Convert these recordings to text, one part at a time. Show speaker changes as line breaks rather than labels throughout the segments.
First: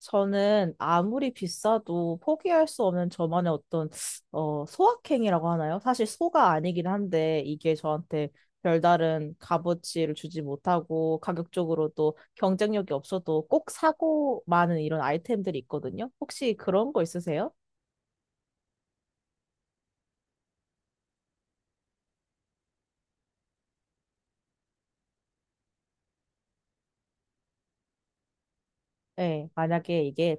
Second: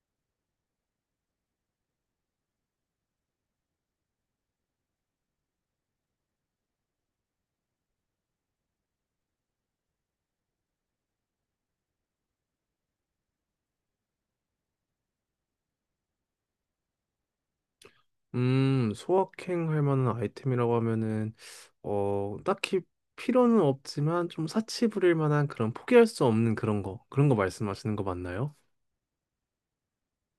저는 아무리 비싸도 포기할 수 없는 저만의 어떤 소확행이라고 하나요? 사실 소가 아니긴 한데 이게 저한테 별다른 값어치를 주지 못하고 가격적으로도 경쟁력이 없어도 꼭 사고 많은 이런 아이템들이 있거든요. 혹시 그런 거 있으세요?
소확행할 만한 아이템이라고 하면은 딱히 필요는 없지만 좀 사치 부릴 만한 그런 포기할 수 없는 그런 거. 그런 거 말씀하시는 거 맞나요?
네, 만약에 이게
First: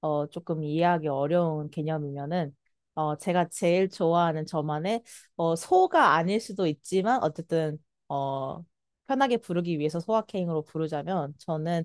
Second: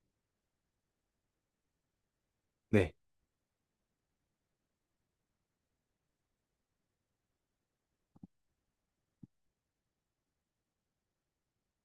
조금 이해하기 어려운 개념이면은
네.
제가 제일 좋아하는 저만의 소가 아닐 수도 있지만 어쨌든 어, 편하게 부르기 위해서 소확행으로 부르자면 저는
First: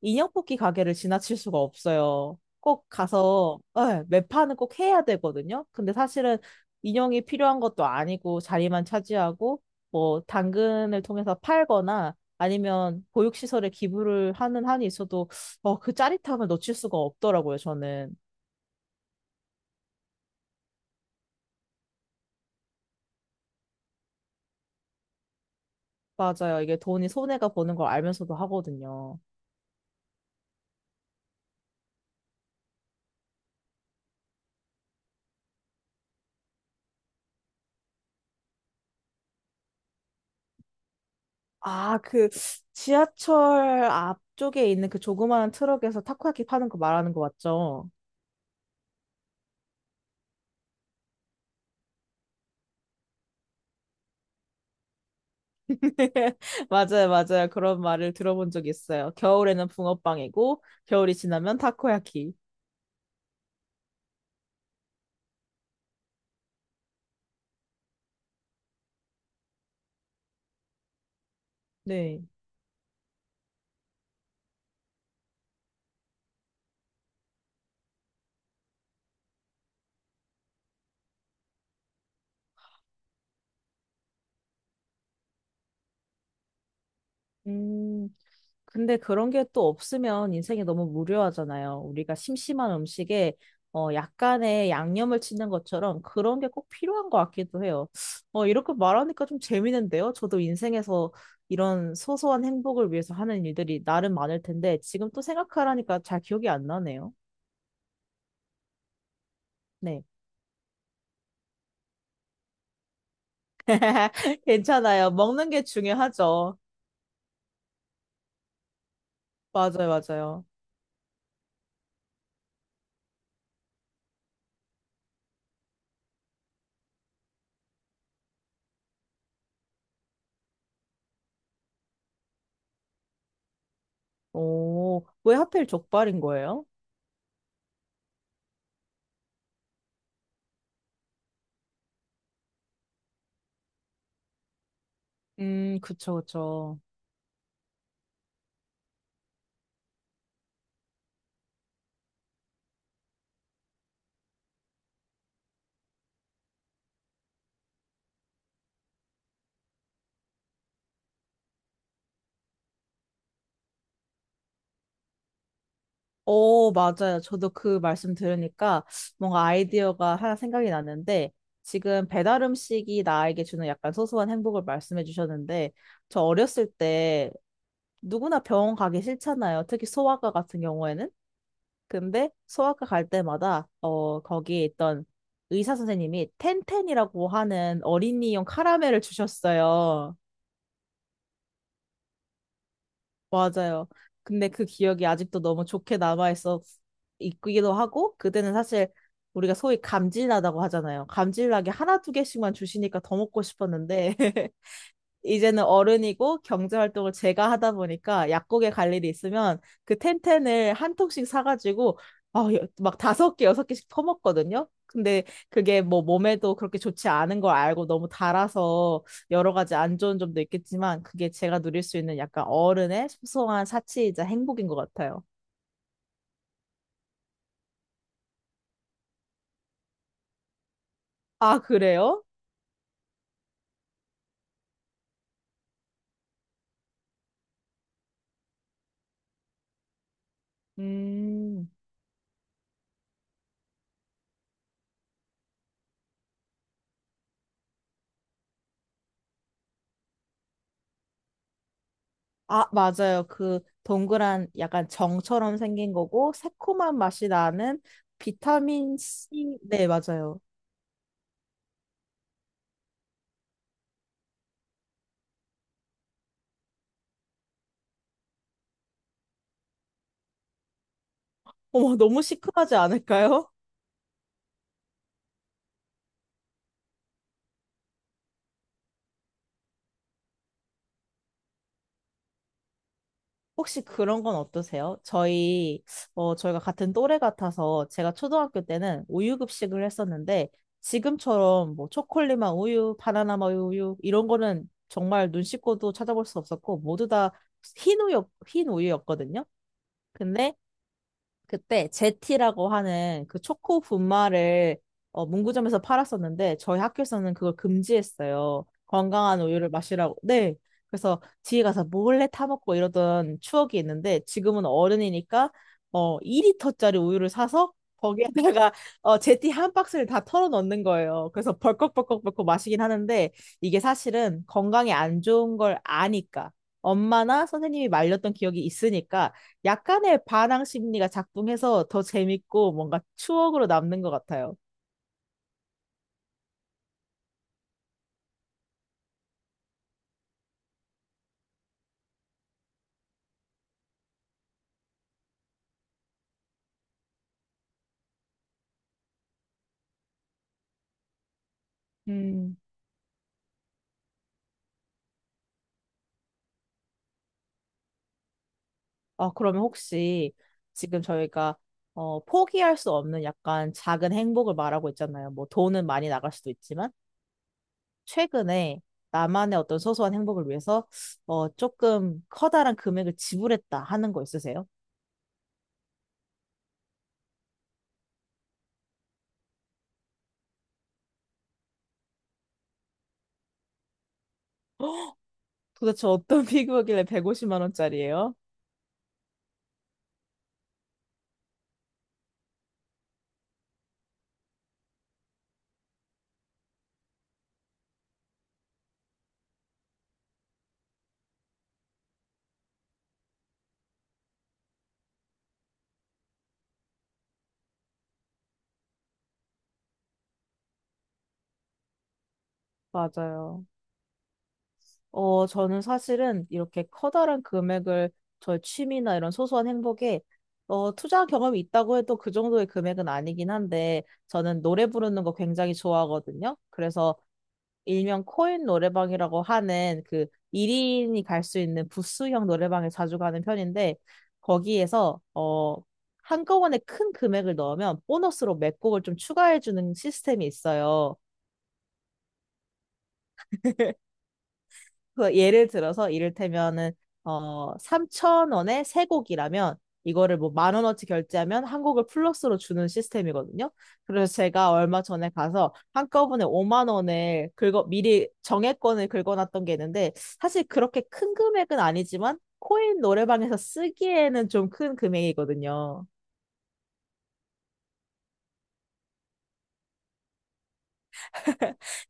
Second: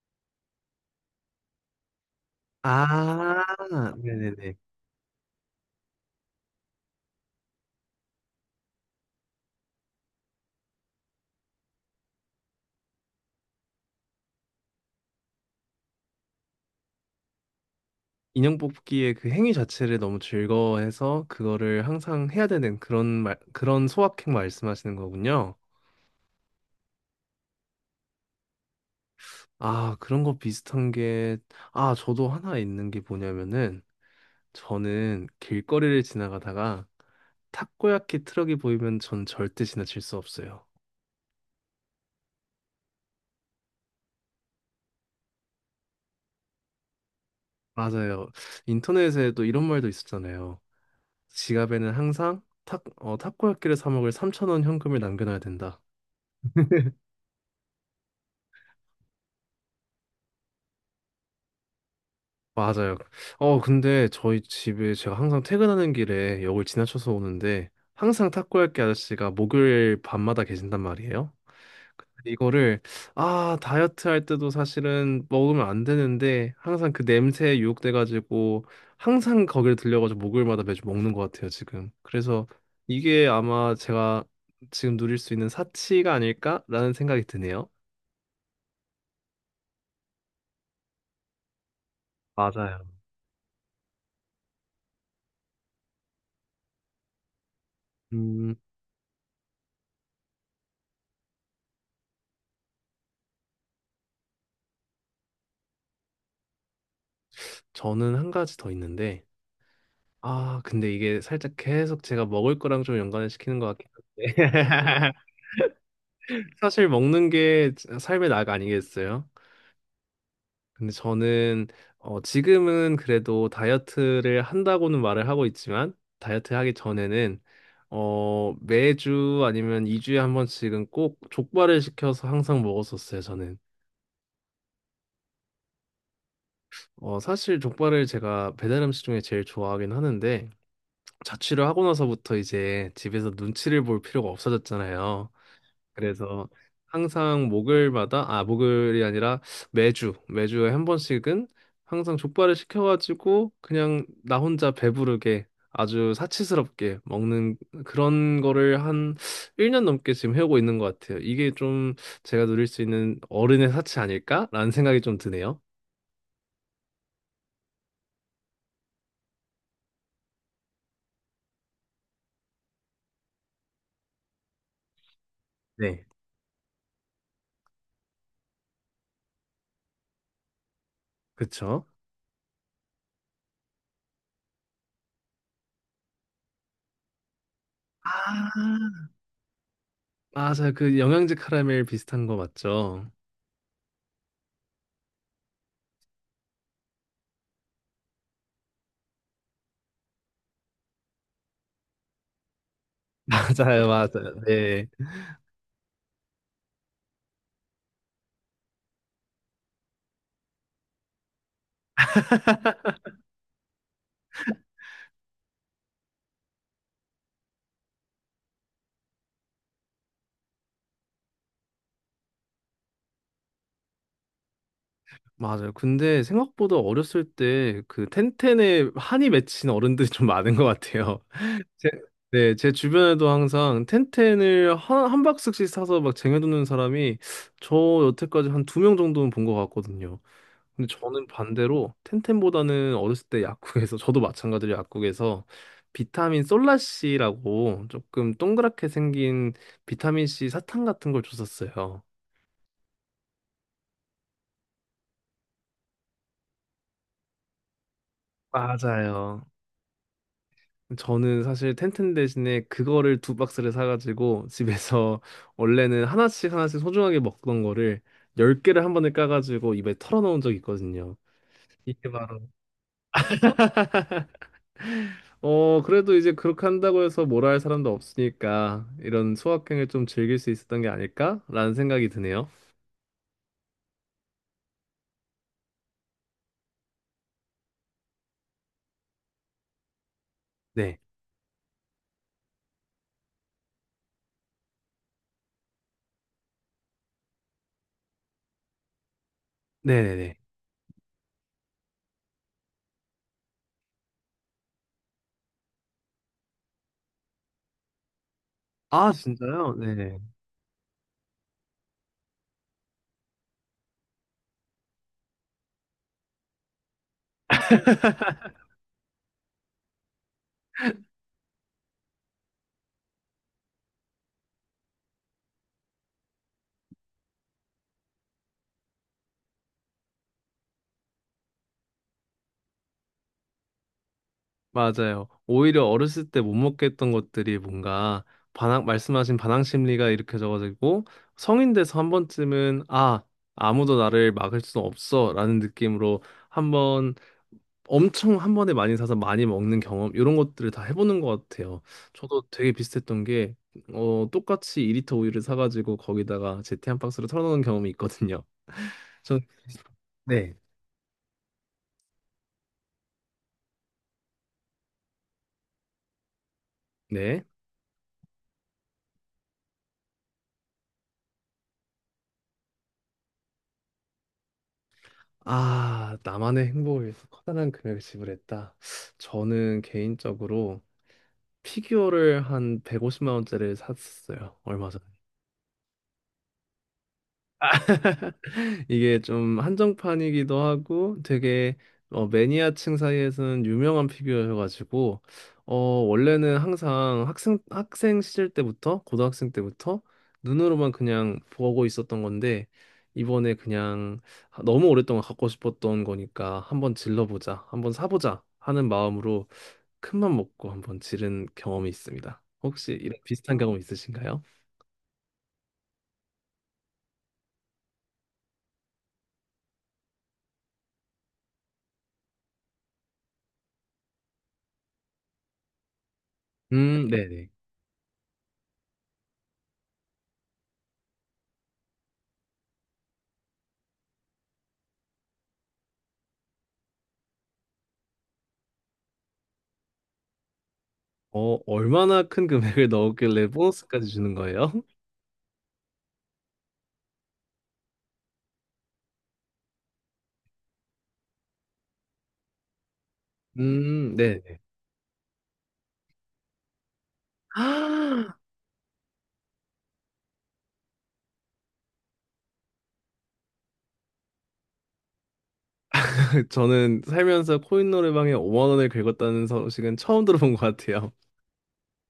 인형 뽑기 가게를 지나칠 수가 없어요. 꼭
아,
가서 네, 매
네네네.
판은 꼭 해야 되거든요. 근데 사실은 인형이 필요한 것도 아니고 자리만 차지하고 뭐 당근을 통해서 팔거나 아니면 보육시설에 기부를 하는 한이 있어도 그 짜릿함을 놓칠 수가 없더라고요, 저는.
인형 뽑기의 그 행위 자체를 너무 즐거워해서 그거를 항상 해야 되는 그런 소확행 말씀하시는 거군요.
맞아요. 이게 돈이 손해가 보는 걸 알면서도 하거든요.
아, 그런 거 비슷한 게, 저도 하나 있는 게 뭐냐면은 저는 길거리를 지나가다가 타코야키 트럭이 보이면 전 절대 지나칠 수 없어요.
아, 그 지하철 앞쪽에 있는 그 조그마한 트럭에서 타코야키 파는 거 말하는 거 맞죠?
맞아요. 인터넷에도 이런 말도 있었잖아요. 지갑에는 항상 타코야키를 사 먹을 3,000원 현금을 남겨놔야 된다.
맞아요, 맞아요. 그런 말을 들어본 적이 있어요. 겨울에는 붕어빵이고, 겨울이 지나면 타코야키.
맞아요. 근데 저희 집에 제가 항상 퇴근하는 길에 역을 지나쳐서 오는데 항상 탁구할게 아저씨가 목요일 밤마다 계신단 말이에요.
네.
근데 이거를 다이어트 할 때도 사실은 먹으면 안 되는데 항상 그 냄새에 유혹돼 가지고 항상 거기를 들려 가지고 목요일마다 매주 먹는 것 같아요, 지금. 그래서 이게 아마 제가 지금 누릴 수 있는 사치가 아닐까라는 생각이 드네요.
음, 근데 그런 게 또 없으면 인생이 너무 무료하잖아요. 우리가 심심한
맞아요.
음식에 약간의 양념을 치는 것처럼 그런 게 꼭 필요한 것 같기도 해요.
음,
이렇게 말하니까 좀 재밌는데요. 저도 인생에서 이런 소소한 행복을 위해서 하는 일들이 나름 많을 텐데 지금 또 생각하라니까 잘 기억이 안 나네요.
저는 한 가지 더 있는데
네.
근데 이게 살짝 계속 제가 먹을 거랑 좀 연관을 시키는 것 같긴 한데.
괜찮아요. 먹는 게 중요하죠.
사실 먹는 게 삶의 낙 아니겠어요?
맞아요, 맞아요.
근데 저는 지금은 그래도 다이어트를 한다고는 말을 하고 있지만 다이어트 하기 전에는 매주 아니면 2주에 한 번씩은 꼭 족발을 시켜서 항상 먹었었어요, 저는.
오, 왜 하필 족발인 거예요?
사실 족발을 제가 배달 음식 중에 제일 좋아하긴 하는데 자취를 하고 나서부터 이제 집에서 눈치를 볼 필요가 없어졌잖아요.
그쵸,
그래서
그쵸.
항상 목요일마다, 아, 목요일이 아니라 매주에 한 번씩은 항상 족발을 시켜가지고 그냥 나 혼자 배부르게 아주 사치스럽게 먹는 그런 거를 한 1년 넘게 지금 해오고 있는 것 같아요. 이게 좀 제가 누릴 수 있는 어른의 사치 아닐까라는 생각이 좀 드네요.
오, 맞아요. 저도 그 말씀 들으니까 뭔가 아이디어가 하나 생각이 났는데 지금 배달 음식이 나에게 주는 약간 소소한 행복을 말씀해 주셨는데
네.
저 어렸을 때 누구나 병원 가기 싫잖아요. 특히 소아과 같은 경우에는.
그쵸?
근데 소아과 갈 때마다 거기에 있던 의사 선생님이 텐텐이라고 하는 어린이용
아,
카라멜을 주셨어요.
맞아요. 그 영양제 카라멜 비슷한 거 맞죠?
맞아요. 근데 그 기억이 아직도 너무 좋게 남아있어 있기도 하고, 그때는 사실 우리가 소위 감질나다고 하잖아요. 감질나게 하나, 2개씩만 주시니까 더 먹고
맞아요,
싶었는데,
맞아요. 네.
이제는 어른이고 경제 활동을 제가 하다 보니까 약국에 갈 일이 있으면 그 텐텐을 1통씩 사가지고 아, 막 5개, 6개씩 퍼먹거든요. 근데 그게 뭐 몸에도 그렇게 좋지 않은 걸 알고 너무 달아서 여러 가지 안 좋은 점도 있겠지만 그게 제가 누릴 수 있는 약간 어른의 소소한 사치이자 행복인 것 같아요.
맞아요. 근데 생각보다 어렸을 때 그 텐텐에 한이 맺힌 어른들이 좀 많은 것 같아요.
아,
제,
그래요?
네, 제 주변에도 항상 텐텐을 한 박스씩 사서 막 쟁여두는 사람이 저 여태까지 한 2명 정도는 본 것 같거든요. 근데 저는
음.
반대로 텐텐보다는 어렸을 때 약국에서 저도 마찬가지로 약국에서 비타민 솔라씨라고 조금 동그랗게 생긴 비타민 C 사탕 같은 걸 줬었어요.
아, 맞아요. 그 동그란 약간 정처럼 생긴 거고 새콤한 맛이 나는 비타민
맞아요.
C. 네, 맞아요.
저는 사실 텐텐 대신에 그거를 두 박스를 사가지고 집에서 원래는 하나씩 하나씩 소중하게 먹던 거를 열 개를 한 번에 까가지고 입에 털어넣은 적이 있거든요.
어머,
이게
너무
바로
시큼하지 않을까요?
그래도 이제 그렇게 한다고 해서 뭐라 할 사람도 없으니까 이런 소확행을 좀 즐길 수 있었던 게 아닐까라는 생각이 드네요.
혹시 그런 건 어떠세요? 저희가 같은 또래 같아서 제가 초등학교 때는 우유 급식을 했었는데
네,
지금처럼 뭐 초콜릿맛 우유, 바나나 맛 우유 이런 거는 정말 눈 씻고도 찾아볼 수 없었고 모두 다 흰 우유 흰 우유였거든요.
네네네.
근데 그때 제티라고 하는 그 초코 분말을 문구점에서 팔았었는데 저희 학교에서는 그걸 금지했어요.
아
건강한 우유를
진짜요?
마시라고.
네네.
네. 그래서 뒤에 가서 몰래 타먹고 이러던 추억이 있는데 지금은 어른이니까 2리터짜리 우유를 사서 거기에다가 제티 한 박스를 다 털어 넣는 거예요. 그래서 벌컥벌컥벌컥 마시긴 하는데 이게 사실은 건강에 안 좋은 걸 아니까 엄마나 선생님이 말렸던 기억이 있으니까 약간의 반항 심리가 작동해서 더 재밌고 뭔가 추억으로 남는 것 같아요.
맞아요. 오히려 어렸을 때 못 먹겠던 것들이 뭔가 말씀하신 반항 심리가 일으켜져가지고 성인 돼서 한 번쯤은 아, 아무도 나를 막을 수 없어 라는 느낌으로 한번 엄청 한 번에 많이 사서 많이 먹는 경험 이런 것들을 다 해보는 것 같아요. 저도
음.
되게 비슷했던 게 똑같이 2리터 우유를 사가지고 거기다가 제티 한 박스를 털어놓은 경험이 있거든요.
아,
전
그러면 혹시
네.
지금 저희가 포기할 수 없는 약간 작은 행복을 말하고 있잖아요. 뭐 돈은 많이 나갈 수도 있지만
네.
최근에 나만의 어떤 소소한 행복을 위해서 조금 커다란 금액을 지불했다 하는 거 있으세요?
아, 나만의 행복을 위해서 커다란 금액을 지불했다. 저는 개인적으로 피규어를 한 150만 원짜리를 샀어요. 얼마 전에.
도대체 어떤 피규어길래 150만 원짜리예요?
이게 좀 한정판이기도 하고 되게 매니아층 사이에서는 유명한 피규어여가지고 원래는 항상 학생 시절 때부터 고등학생 때부터 눈으로만 그냥 보고 있었던 건데 이번에 그냥 너무 오랫동안 갖고 싶었던 거니까 한번 질러보자, 한번 사보자 하는 마음으로 큰 맘 먹고 한번 지른 경험이 있습니다. 혹시 이런 비슷한
맞아요.
경험 있으신가요?
저는 사실은 이렇게 커다란 금액을 저의 취미나 이런 소소한 행복에 투자한 경험이 있다고 해도 그 정도의 금액은 아니긴 한데 저는 노래 부르는 거 굉장히 좋아하거든요. 그래서
네네.
일명 코인 노래방이라고 하는 그 1인이 갈 수 있는 부스형 노래방에 자주 가는 편인데 거기에서 한꺼번에 큰 금액을 넣으면 보너스로 몇 곡을 좀 추가해 주는 시스템이 있어요.
얼마나 큰 금액을 넣었길래 보너스까지 주는 거예요?
그 예를 들어서 이를테면은 3천 원에 3곡이라면 이거를 뭐 1만 원어치 결제하면 1곡을 플러스로 주는 시스템이거든요. 그래서
네.
제가 얼마 전에 가서 한꺼번에 5만 원을 긁어 미리 정액권을 긁어놨던 게 있는데 사실 그렇게 큰 금액은 아니지만 코인 노래방에서 쓰기에는 좀 큰 금액이거든요.
저는 살면서 코인 노래방에 5만 원을 긁었다는 소식은 처음 들어본 것 같아요.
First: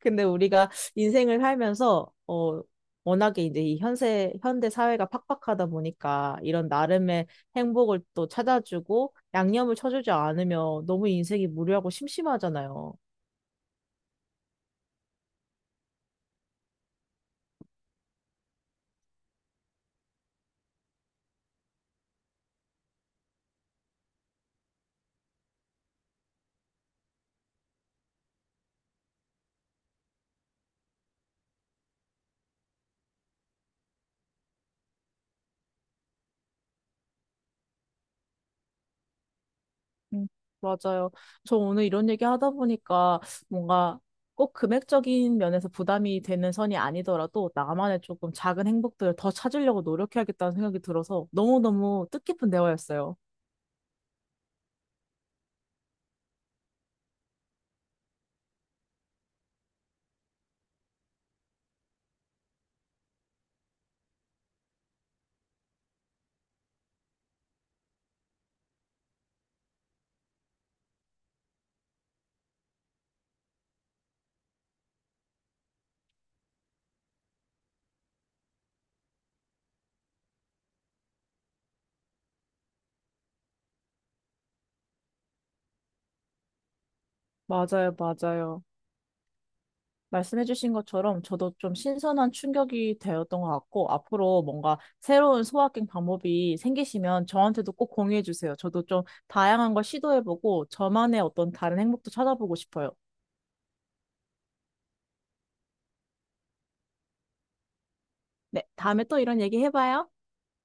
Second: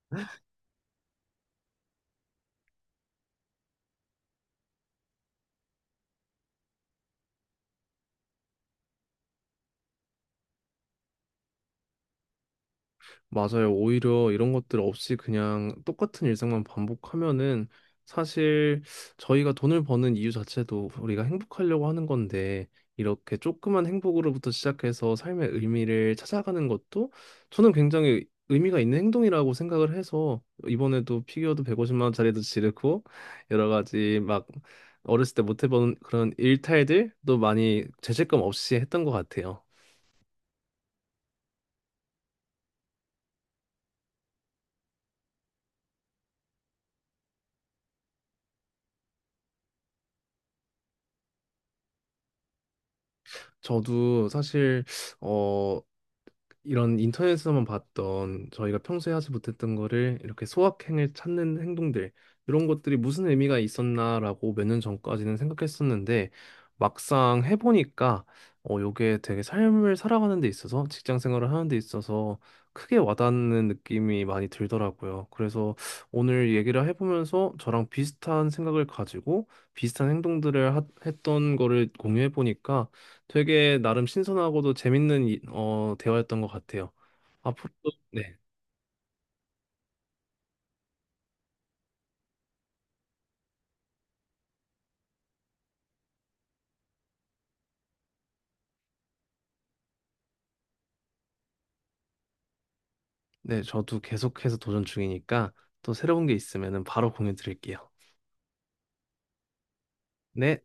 근데 우리가 인생을 살면서 워낙에 이제 이 현세 현대 사회가 팍팍하다 보니까 이런 나름의 행복을 또 찾아주고 양념을 쳐주지 않으면 너무 인생이 무료하고 심심하잖아요.
맞아요. 오히려 이런 것들 없이 그냥 똑같은 일상만 반복하면은 사실 저희가 돈을 버는 이유 자체도 우리가 행복하려고 하는 건데 이렇게 조그만 행복으로부터 시작해서 삶의 의미를 찾아가는 것도 저는 굉장히 의미가 있는 행동이라고 생각을 해서 이번에도 피규어도 150만 원짜리도 지르고 여러 가지 막 어렸을 때 못 해본 그런 일탈들도 많이 죄책감 없이 했던 것 같아요.
음, 맞아요. 저 오늘 이런 얘기 하다 보니까 뭔가 꼭 금액적인 면에서 부담이 되는 선이 아니더라도 나만의 조금 작은 행복들을 더 찾으려고 노력해야겠다는 생각이 들어서 너무너무 뜻깊은 대화였어요.
저도 사실 어 이런 인터넷에서만 봤던 저희가 평소에 하지 못했던 거를 이렇게 소확행을 찾는 행동들 이런 것들이 무슨 의미가 있었나라고 몇 년 전까지는 생각했었는데 막상 해보니까 요게 되게 삶을 살아가는 데 있어서 직장 생활을 하는 데 있어서 크게 와닿는 느낌이 많이 들더라고요. 그래서 오늘 얘기를 해보면서 저랑 비슷한 생각을 가지고 비슷한 행동들을 했던 거를 공유해 보니까 되게 나름 신선하고도 재밌는 대화였던 것 같아요. 앞으로도
맞아요,
네,
맞아요. 말씀해주신 것처럼 저도 좀 신선한 충격이 되었던 것 같고, 앞으로 뭔가 새로운 소확행 방법이 생기시면 저한테도 꼭 공유해주세요. 저도 좀 다양한 걸 시도해보고, 저만의 어떤 다른 행복도 찾아보고 싶어요.
네, 저도 계속해서 도전 중이니까 또 새로운 게 있으면은 바로 공유 드릴게요.
네, 다음에 또 이런 얘기 해봐요.
네.